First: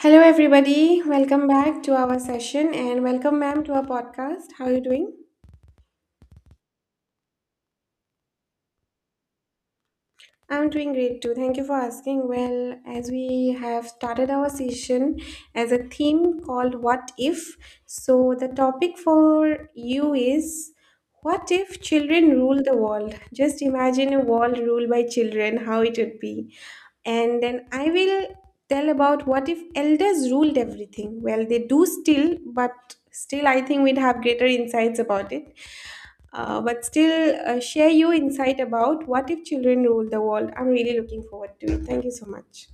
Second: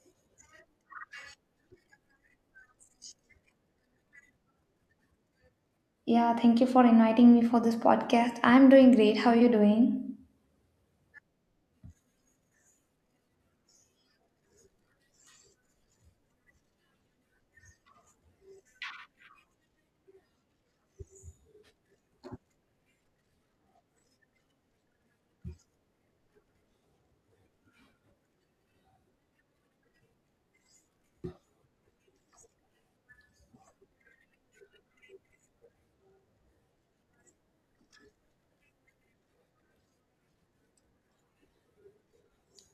Hello, everybody. Welcome back to our session and welcome, ma'am, to our podcast. How are you doing? Yeah, thank you for inviting me for this podcast. I'm doing great. How are you doing? I'm doing great too. Thank you for asking. Well, as we have started our session as a theme called What If? So, the topic for you is, what if children rule the world? Just imagine a world ruled by children, how it would be. And then I will tell about what if elders ruled everything. Well, they do still, but still, I think we'd have greater insights about it, but still, share your insight about what if children rule the world. I'm really looking forward to it. Thank you so much.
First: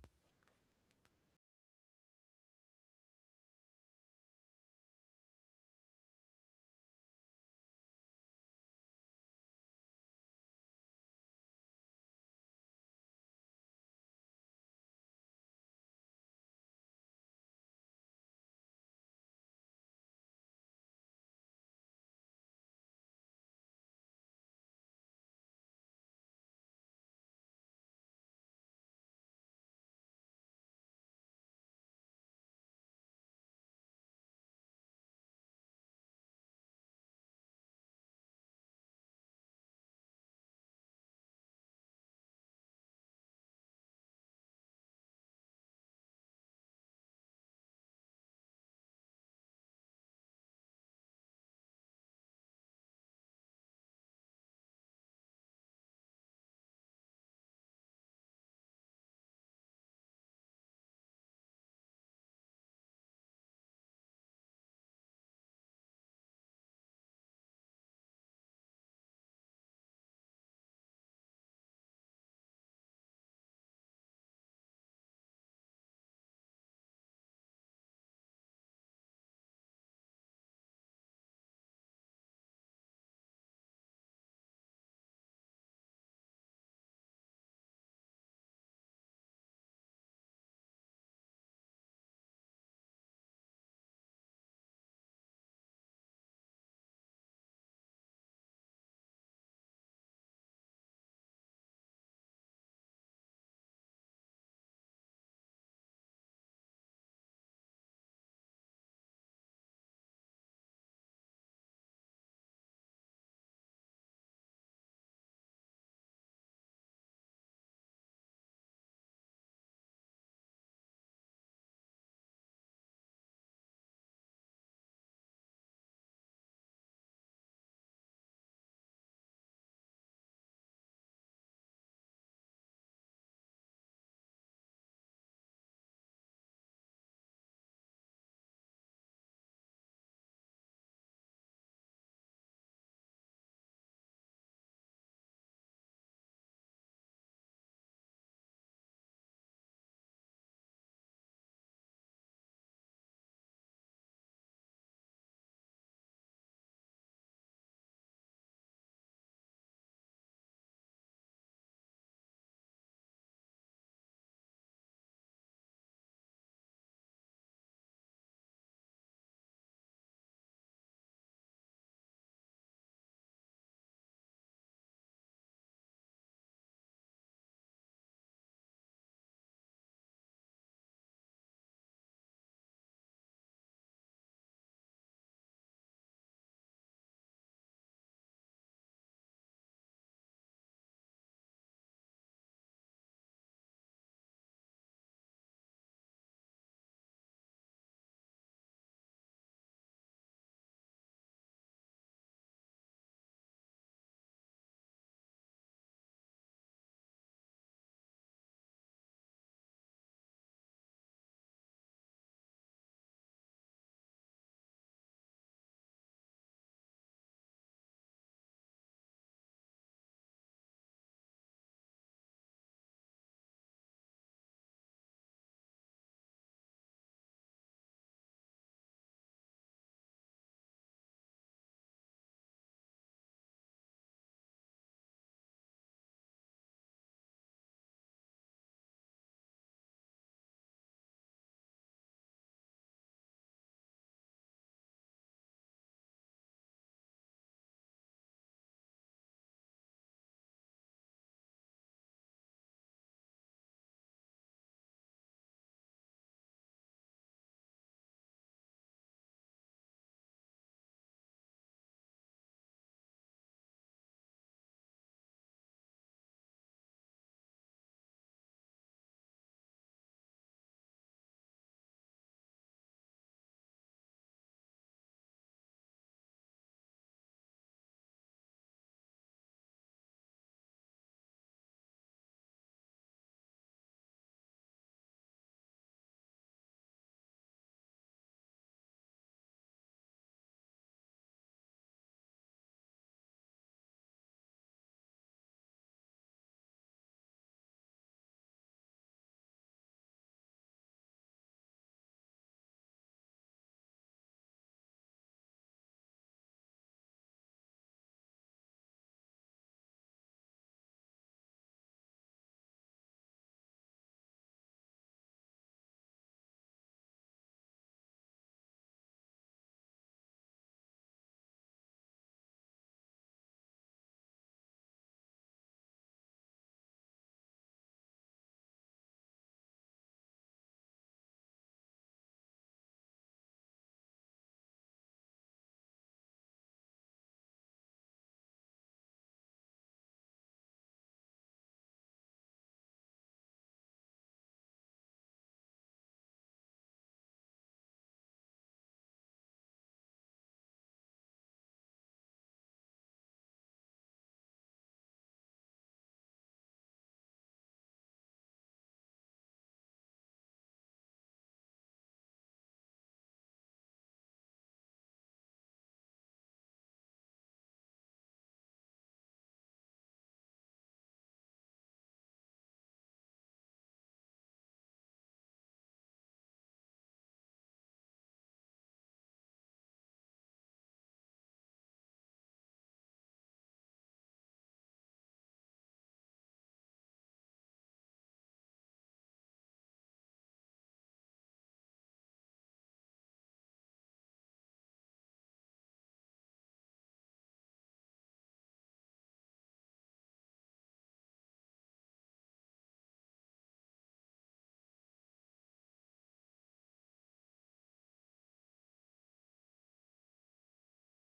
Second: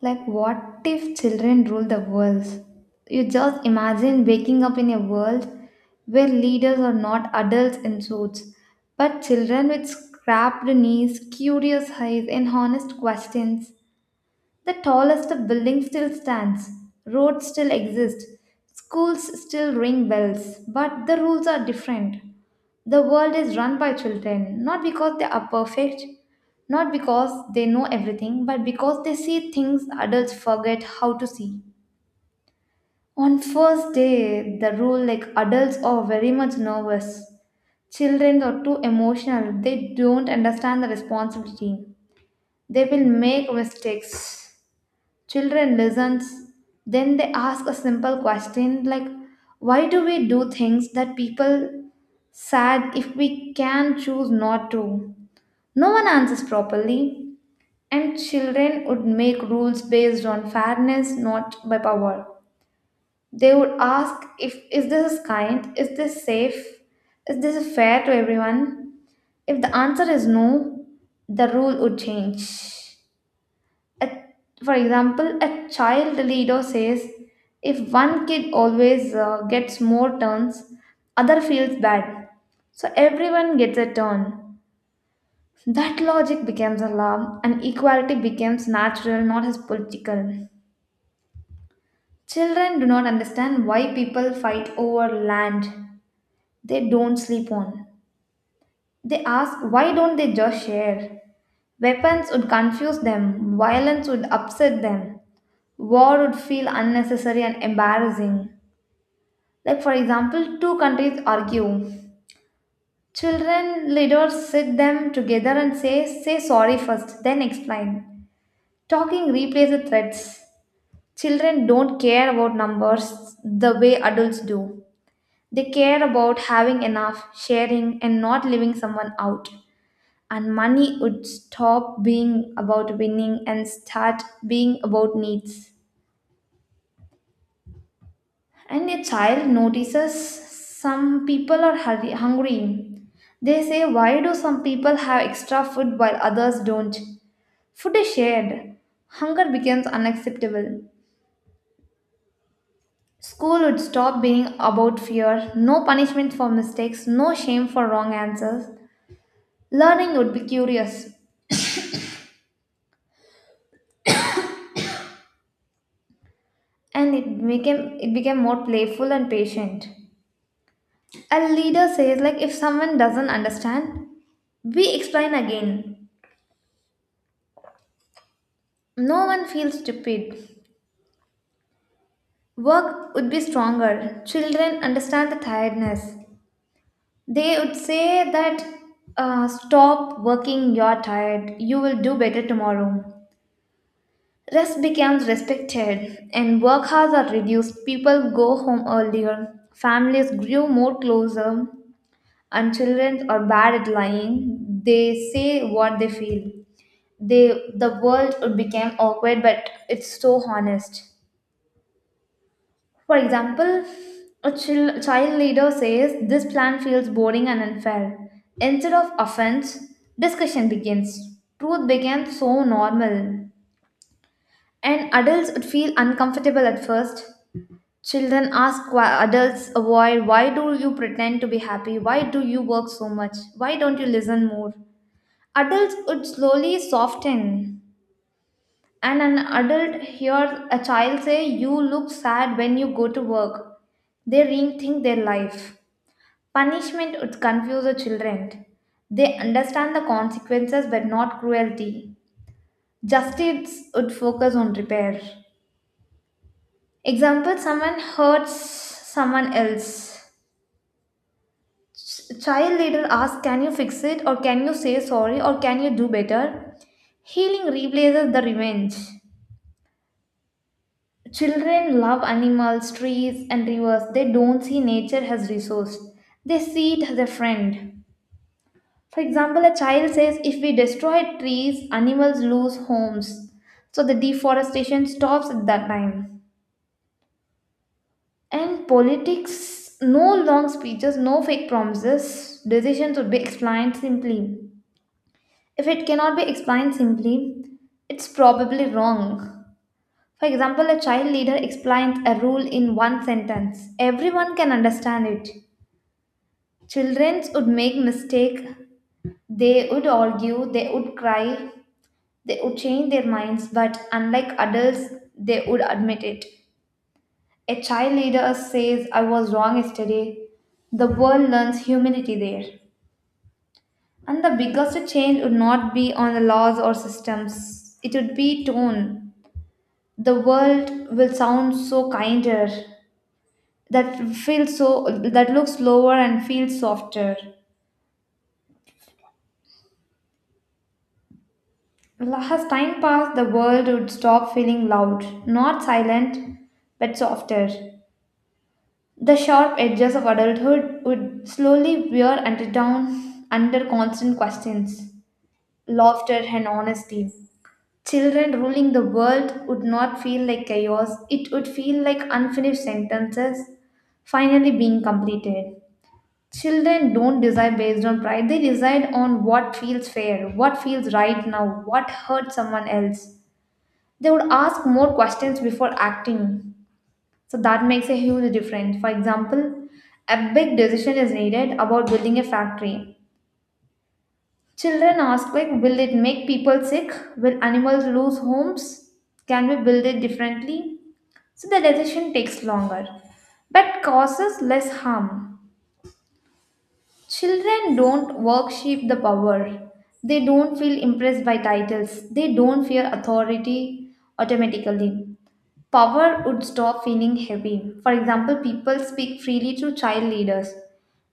Like, what if children rule the world? You just imagine waking up in a world where leaders are not adults in suits, but children with scrapped knees, curious eyes, and honest questions. The tallest of buildings still stands, roads still exist, schools still ring bells, but the rules are different. The world is run by children, not because they are perfect, not because they know everything, but because they see things adults forget how to see. On first day, the rule like adults are very much nervous. Children are too emotional. They don't understand the responsibility. They will make mistakes. Children listens, then they ask a simple question like, "Why do we do things that people sad if we can choose not to?" No one answers properly, and children would make rules based on fairness, not by power. They would ask if is this kind, is this safe, is this fair to everyone? If the answer is no, the rule would change. A, for example, a child leader says, if one kid always gets more turns, other feels bad. So everyone gets a turn. That logic becomes a law and equality becomes natural, not as political. Children do not understand why people fight over land they don't sleep on. They ask, why don't they just share? Weapons would confuse them, violence would upset them. War would feel unnecessary and embarrassing. Like, for example, two countries argue. Children leaders sit them together and say, say sorry first, then explain. Talking replaces threats. Children don't care about numbers the way adults do. They care about having enough, sharing, and not leaving someone out. And money would stop being about winning and start being about needs. And a child notices some people are hurry, hungry. They say, why do some people have extra food while others don't? Food is shared. Hunger becomes unacceptable. School would stop being about fear, no punishment for mistakes, no shame for wrong answers. Learning would be curious and it became more playful and patient. A leader says like if someone doesn't understand, we explain again. No one feels stupid. Work would be stronger. Children understand the tiredness. They would say that, stop working, you're tired, you will do better tomorrow. Rest becomes respected, and work hours are reduced. People go home earlier. Families grew more closer, and children are bad at lying. They say what they feel. The world would become awkward, but it's so honest. For example, a child leader says, this plan feels boring and unfair. Instead of offense, discussion begins. Truth becomes so normal. And adults would feel uncomfortable at first. Children ask why adults avoid why do you pretend to be happy? Why do you work so much? Why don't you listen more? Adults would slowly soften. And an adult hears a child say, you look sad when you go to work. They rethink their life. Punishment would confuse the children. They understand the consequences but not cruelty. Justice would focus on repair. Example someone hurts someone else. Child later asks, can you fix it? Or can you say sorry? Or can you do better? Healing replaces the revenge. Children love animals, trees, and rivers. They don't see nature as resource. They see it as a friend. For example, a child says if we destroy trees, animals lose homes. So the deforestation stops at that time. And politics, no long speeches, no fake promises. Decisions would be explained simply. If it cannot be explained simply, it's probably wrong. For example, a child leader explains a rule in one sentence. Everyone can understand it. Children would make mistake. They would argue. They would cry. They would change their minds, but unlike adults, they would admit it. A child leader says, I was wrong yesterday. The world learns humility there. And the biggest change would not be on the laws or systems, it would be tone. The world will sound so kinder, that feels so, that looks lower and feels softer. As time passed, the world would stop feeling loud, not silent, but softer. The sharp edges of adulthood would slowly wear and down under constant questions, laughter, and honesty. Children ruling the world would not feel like chaos, it would feel like unfinished sentences finally being completed. Children don't decide based on pride, they decide on what feels fair, what feels right now, what hurts someone else. They would ask more questions before acting. So that makes a huge difference. For example, a big decision is needed about building a factory. Children ask like, will it make people sick? Will animals lose homes? Can we build it differently? So the decision takes longer, but causes less harm. Children don't worship the power. They don't feel impressed by titles. They don't fear authority automatically. Power would stop feeling heavy. For example, people speak freely to child leaders.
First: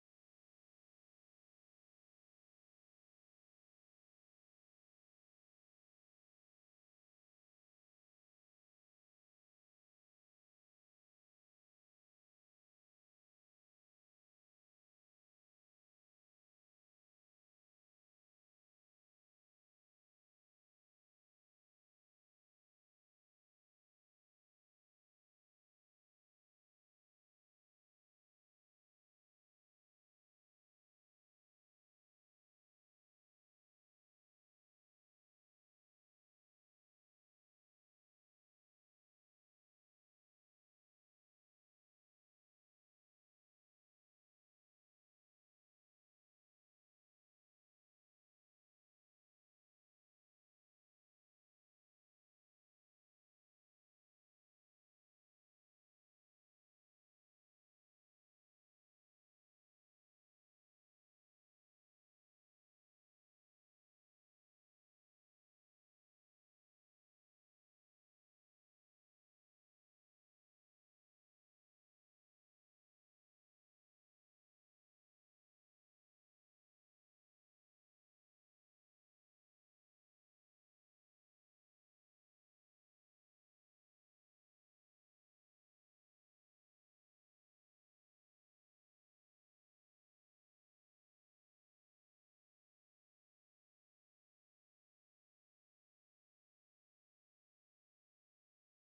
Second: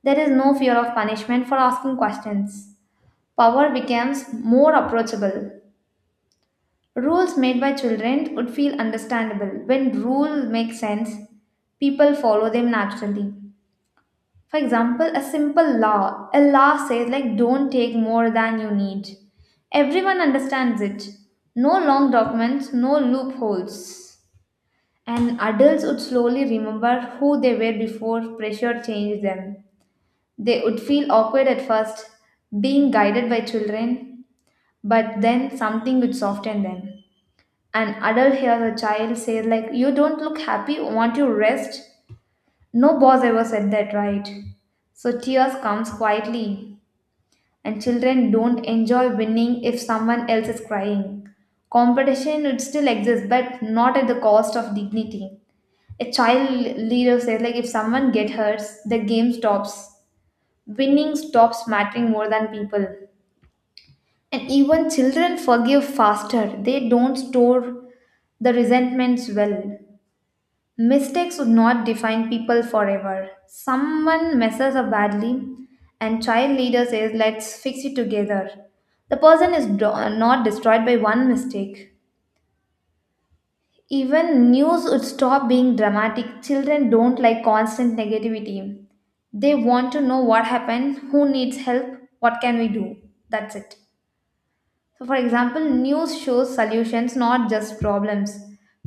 There is no fear of punishment for asking questions. Power becomes more approachable. Rules made by children would feel understandable. When rules make sense, people follow them naturally. For example, a simple law. A law says like don't take more than you need. Everyone understands it. No long documents, no loopholes. And adults would slowly remember who they were before pressure changed them. They would feel awkward at first, being guided by children, but then something would soften them. An adult hears a child say, like, you don't look happy, want you rest? No boss ever said that, right? So tears comes quietly and children don't enjoy winning if someone else is crying. Competition would still exist, but not at the cost of dignity. A child leader says, like, if someone gets hurt, the game stops. Winning stops mattering more than people. And even children forgive faster, they don't store the resentments well. Mistakes would not define people forever. Someone messes up badly, and child leader says, let's fix it together. The person is not destroyed by one mistake. Even news would stop being dramatic. Children don't like constant negativity. They want to know what happened, who needs help, what can we do. That's it. So, for example, news shows solutions, not just problems.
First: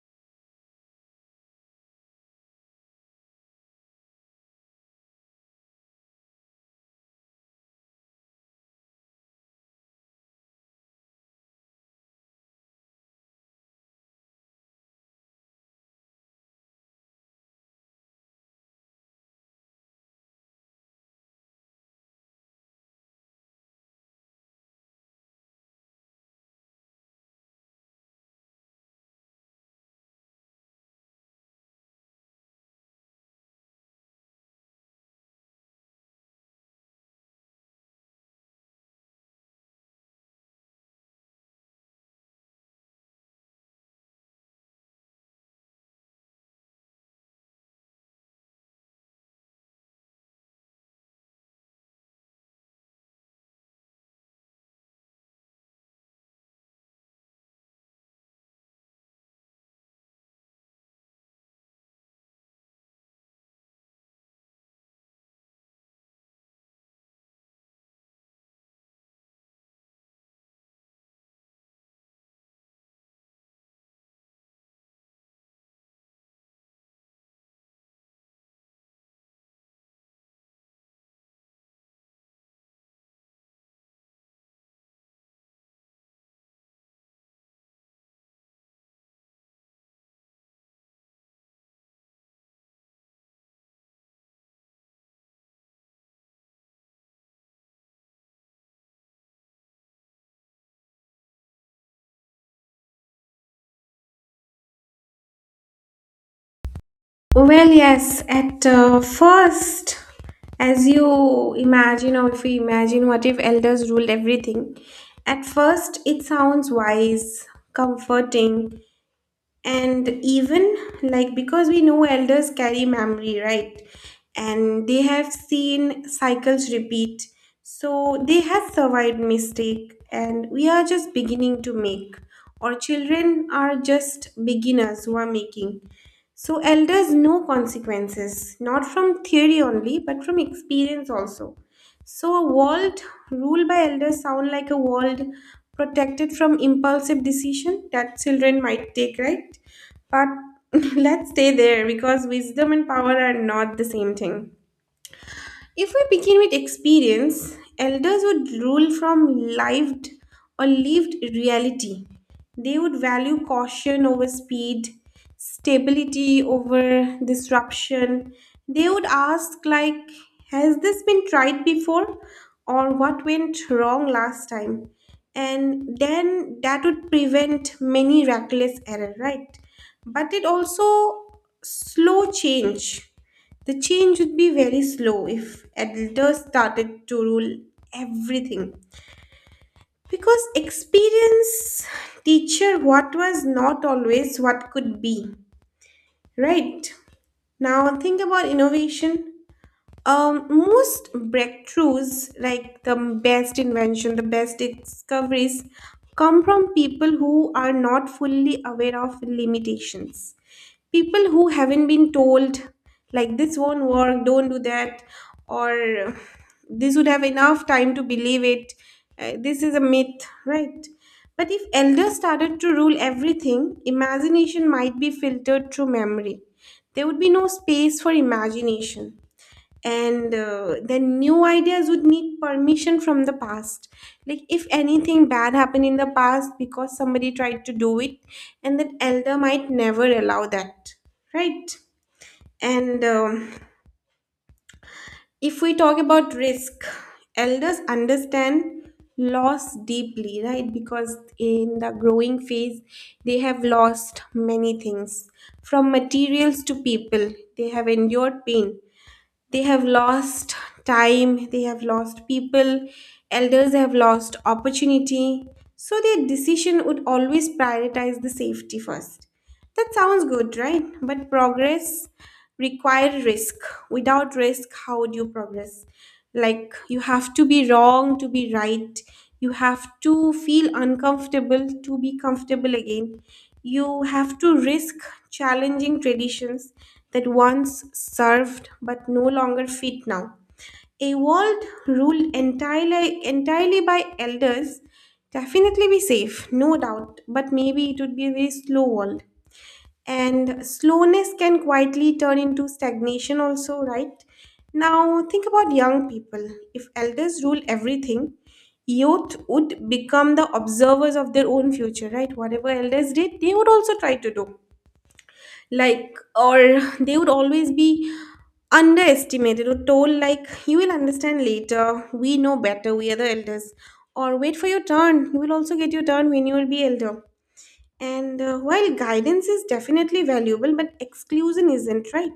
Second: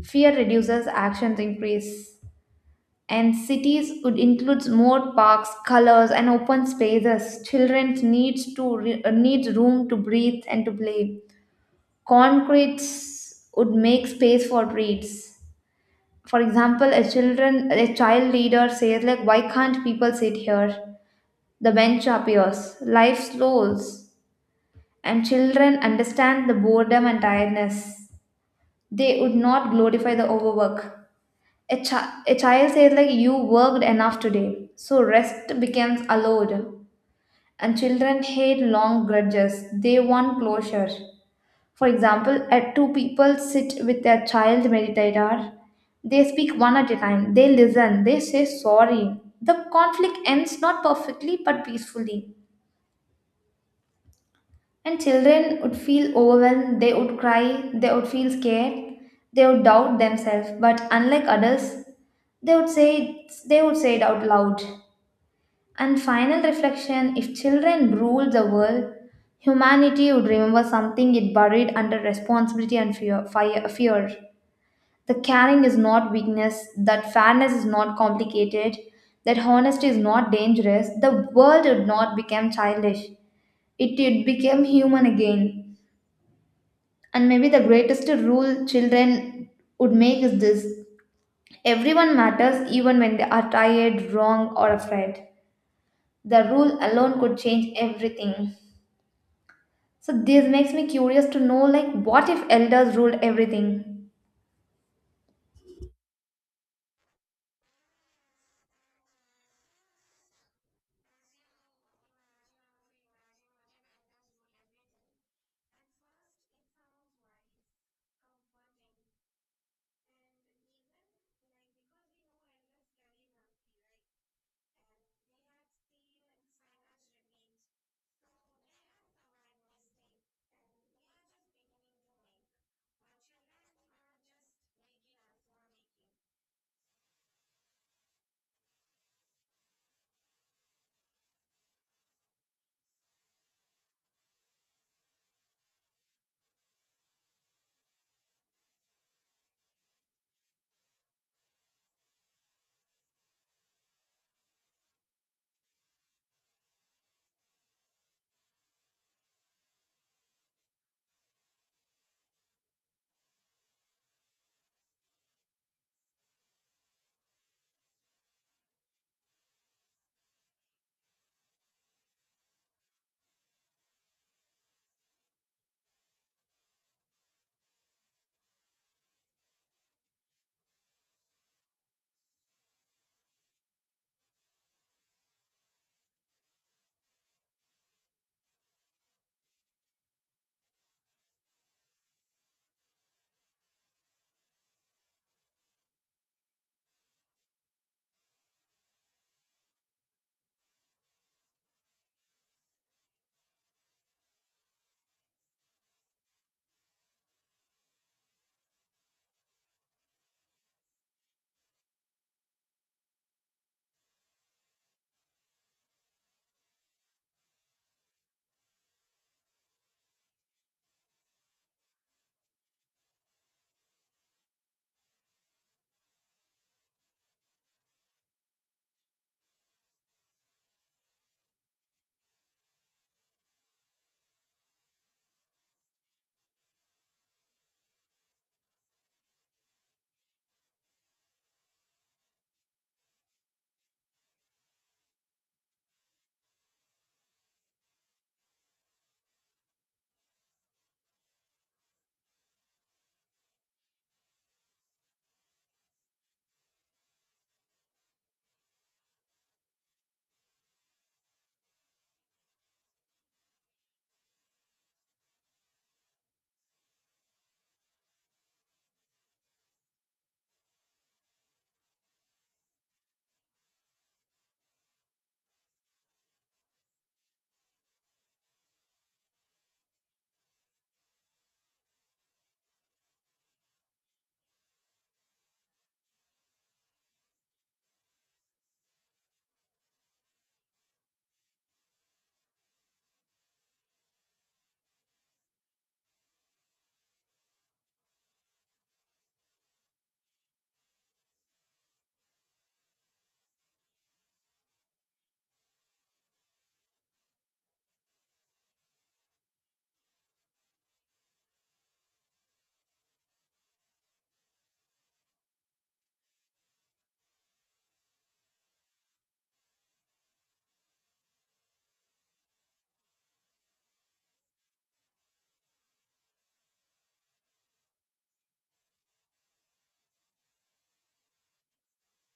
Fear reduces, actions increase. And cities would includes more parks, colors, and open spaces. Children needs to needs room to breathe and to play. Concretes would make space for treats. For example, a child leader says like, "Why can't people sit here?" The bench appears. Life slows, and children understand the boredom and tiredness. They would not glorify the overwork. A child says like you worked enough today so rest becomes allowed. And children hate long grudges, they want closure. For example, at two people sit with their child meditator, they speak one at a time, they listen, they say sorry, the conflict ends not perfectly but peacefully. And children would feel overwhelmed, they would cry, they would feel scared, they would doubt themselves. But unlike adults, they would say it, they would say it out loud. And final reflection if children ruled the world, humanity would remember something it buried under responsibility and fear. Fire, fear. The caring is not weakness, that fairness is not complicated, that honesty is not dangerous. The world would not become childish, it would become human again. And maybe the greatest rule children would make is this everyone matters even when they are tired, wrong, or afraid. The rule alone could change everything. So, this makes me curious to know like, what if elders ruled everything? Well, yes, at first, as you imagine, or if we imagine what if elders ruled everything, at first it sounds wise, comforting, and even like, because we know elders carry memory, right? And they have seen cycles repeat, so they have survived mistake, and we are just beginning to make, or children are just beginners who are making. So elders know consequences not from theory only, but from experience also. So a world ruled by elders sound like a world protected from impulsive decision that children might take, right? But let's stay there, because wisdom and power are not the same thing. If we begin with experience, elders would rule from lived, or lived reality. They would value caution over speed, stability over disruption. They would ask, like, has this been tried before? Or what went wrong last time? And then that would prevent many reckless error, right? But it also slow change. The change would be very slow if adults started to rule everything. Because experience teacher what was not always what could be. Right? Now think about innovation. Most breakthroughs, like the best invention, the best discoveries, come from people who are not fully aware of limitations. People who haven't been told, like, this won't work, don't do that, or this would have enough time to believe it. This is a myth, right? But if elders started to rule everything, imagination might be filtered through memory. There would be no space for imagination, and then new ideas would need permission from the past, like if anything bad happened in the past because somebody tried to do it, and that elder might never allow that, right? And if we talk about risk, elders understand loss deeply, right? Because in the growing phase they have lost many things, from materials to people. They have endured pain, they have lost time, they have lost people, elders have lost opportunity. So their decision would always prioritize the safety first. That sounds good, right? But progress require risk. Without risk, how would you progress? Like, you have to be wrong to be right. You have to feel uncomfortable to be comfortable again. You have to risk challenging traditions that once served but no longer fit now. A world ruled entirely by elders definitely be safe, no doubt, but maybe it would be a very slow world, and slowness can quietly turn into stagnation also, right? Now think about young people. If elders rule everything, youth would become the observers of their own future, right? Whatever elders did, they would also try to do, like, or they would always be underestimated or told, like, you will understand later, we know better, we are the elders, or wait for your turn, you will also get your turn when you will be elder. And while guidance is definitely valuable, but exclusion isn't, right?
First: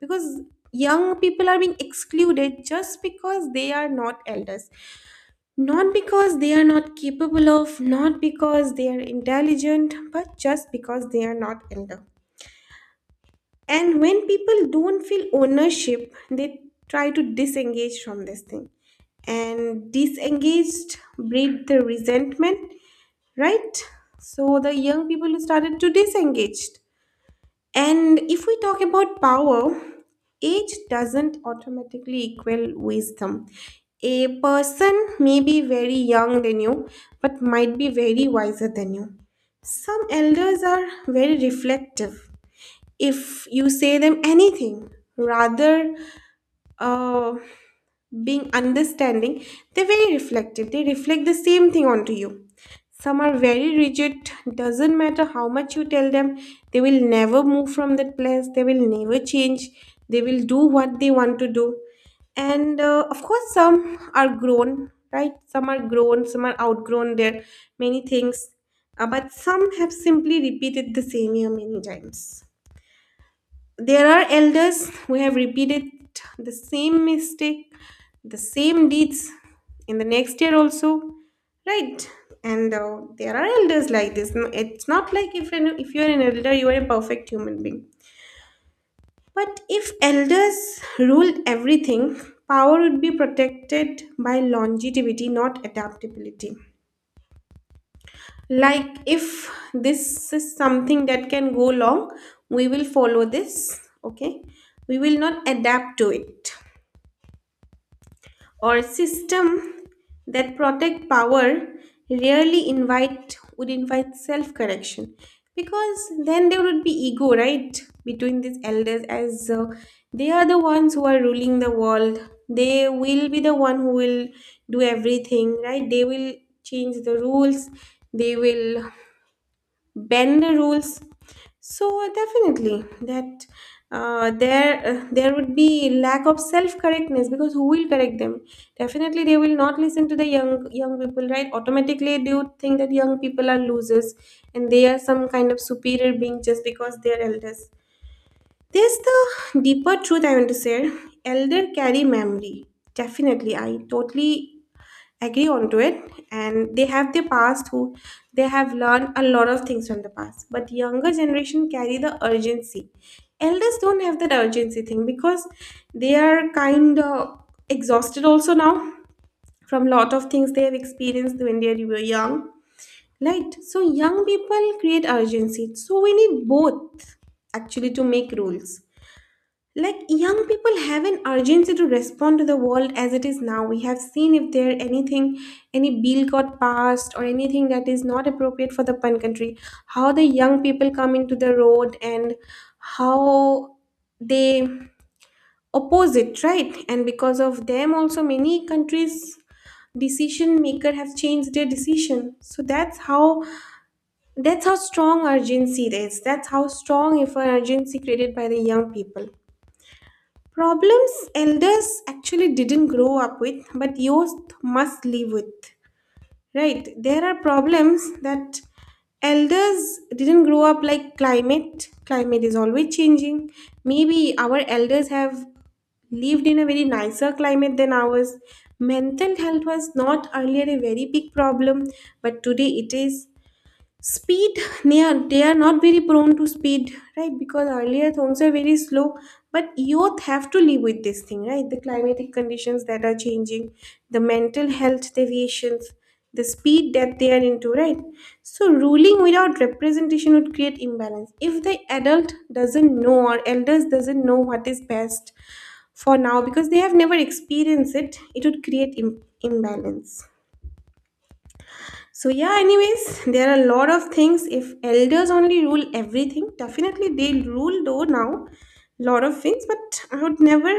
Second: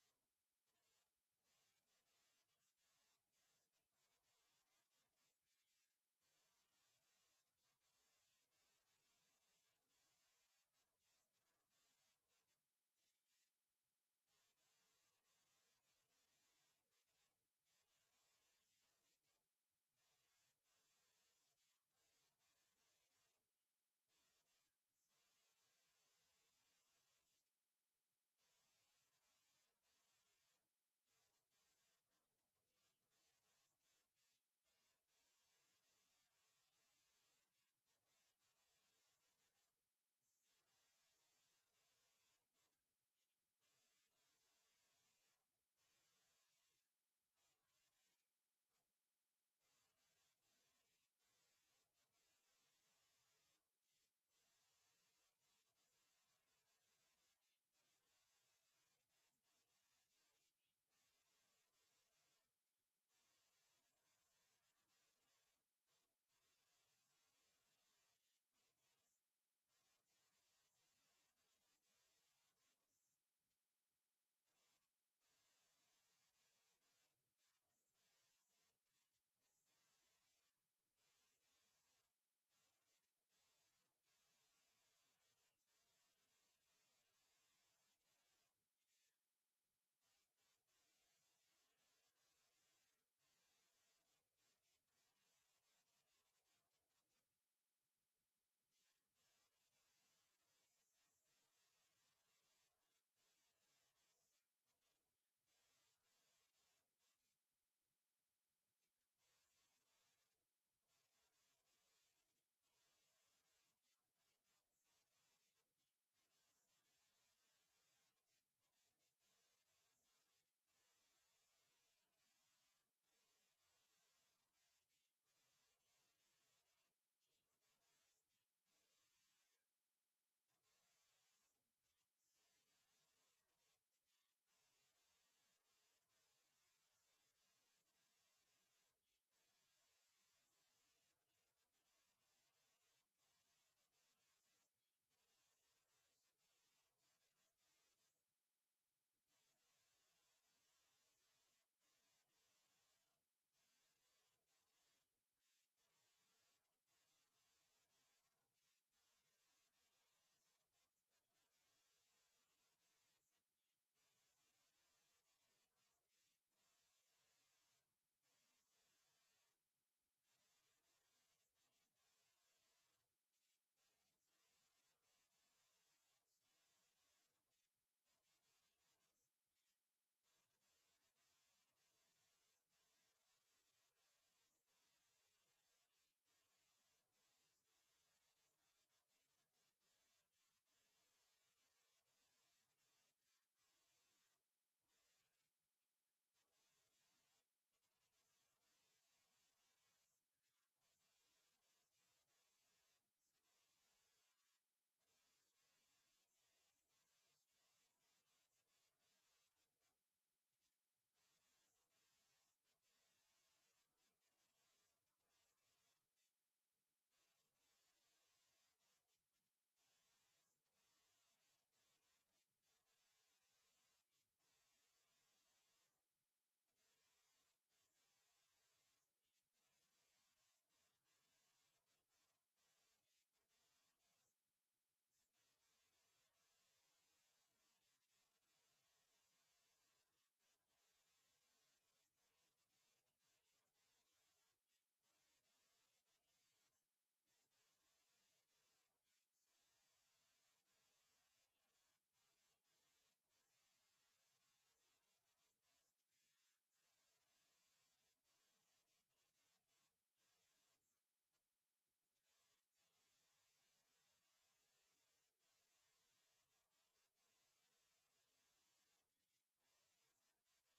Because young people are being excluded just because they are not elders, not because they are not capable of, not because they are intelligent, but just because they are not elder. And when people don't feel ownership, they try to disengage from this thing. And disengaged breed the resentment, right? So the young people started to disengage. And if we talk about power, age doesn't automatically equal wisdom. A person may be very young than you, but might be very wiser than you. Some elders are very reflective. If you say them anything, rather uh, being understanding, they're very reflective. They reflect the same thing onto you. Some are very rigid, doesn't matter how much you tell them, they will never move from that place, they will never change, they will do what they want to do. And of course, some are grown, right? Some are grown, some are outgrown their many things, but some have simply repeated the same year many times. There are elders who have repeated the same mistake, the same deeds in the next year also, right? And there are elders like this. No- It's not like if you're an elder, you are a perfect human being. But if elders ruled everything, power would be protected by longevity, not adaptability. Like, if this is something that can go long, we will follow this, okay? We will not adapt to it. Or system that protect power rarely invite would invite self-correction, because then there would be ego, right? Between these elders as they are the ones who are ruling the world. They will be the one who will do everything, right? They will change the rules. They will bend the rules, so definitely that, there there would be lack of self correctness, because who will correct them? Definitely they will not listen to the young people, right? Automatically they would think that young people are losers, and they are some kind of superior being just because they are elders. There's the deeper truth I want to share. Elder carry memory, definitely, I totally agree onto it, and they have their past, who they have learned a lot of things from the past. But younger generation carry the urgency. Elders don't have that urgency thing, because they are kind of exhausted also now from lot of things they have experienced when they were young, right? So young people create urgency, so we need both, actually, to make rules. Like, young people have an urgency to respond to the world as it is now. We have seen if there anything, any bill got passed or anything that is not appropriate for the pun country, how the young people come into the road and how they oppose it, right? And because of them also many countries decision maker have changed their decision. So that's how strong urgency is. That's how strong if an urgency created by the young people. Problems elders actually didn't grow up with, but youth must live with, right? There are problems that elders didn't grow up, like climate. Climate is always changing. Maybe our elders have lived in a very nicer climate than ours. Mental health was not earlier a very big problem, but today it is. Speed, they are not very prone to speed, right? Because earlier things are very slow, but youth have to live with this thing, right? The climatic conditions that are changing, the mental health deviations, the speed that they are into, right? So ruling without representation would create imbalance. If the adult doesn't know or elders doesn't know what is best for now because they have never experienced it, it would create imbalance. So yeah, anyways, there are a lot of things. If elders only rule everything, definitely they rule though now lot of things, but I would never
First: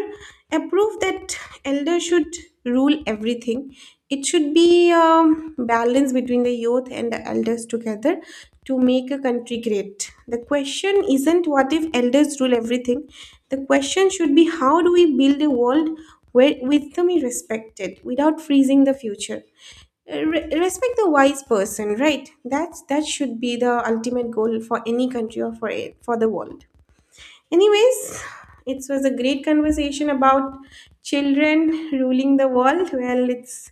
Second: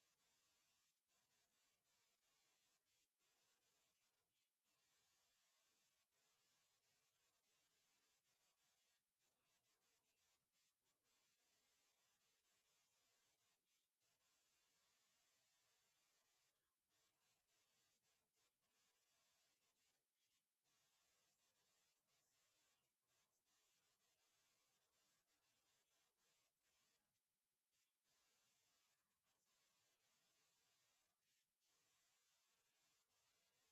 approve that elder should rule everything. It should be balance between the youth and the elders together to make a country great. The question isn't what if elders rule everything. The question should be, how do we build a world where wisdom is respected without freezing the future? Respect the wise person, right? That's that should be the ultimate goal for any country or for it, for the world. Anyways, it was a great conversation about children ruling the world. Well, it's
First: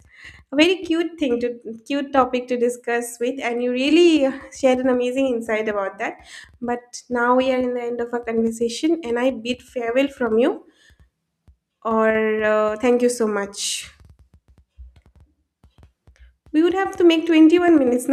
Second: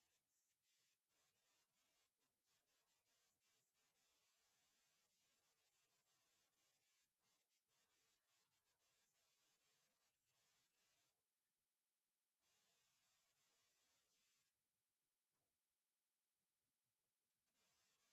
a very cute thing to cute topic to discuss with, and you really shared an amazing insight about that. But now we are in the end of our conversation, and I bid farewell from you. Or thank you so much. We would have to make 21 minutes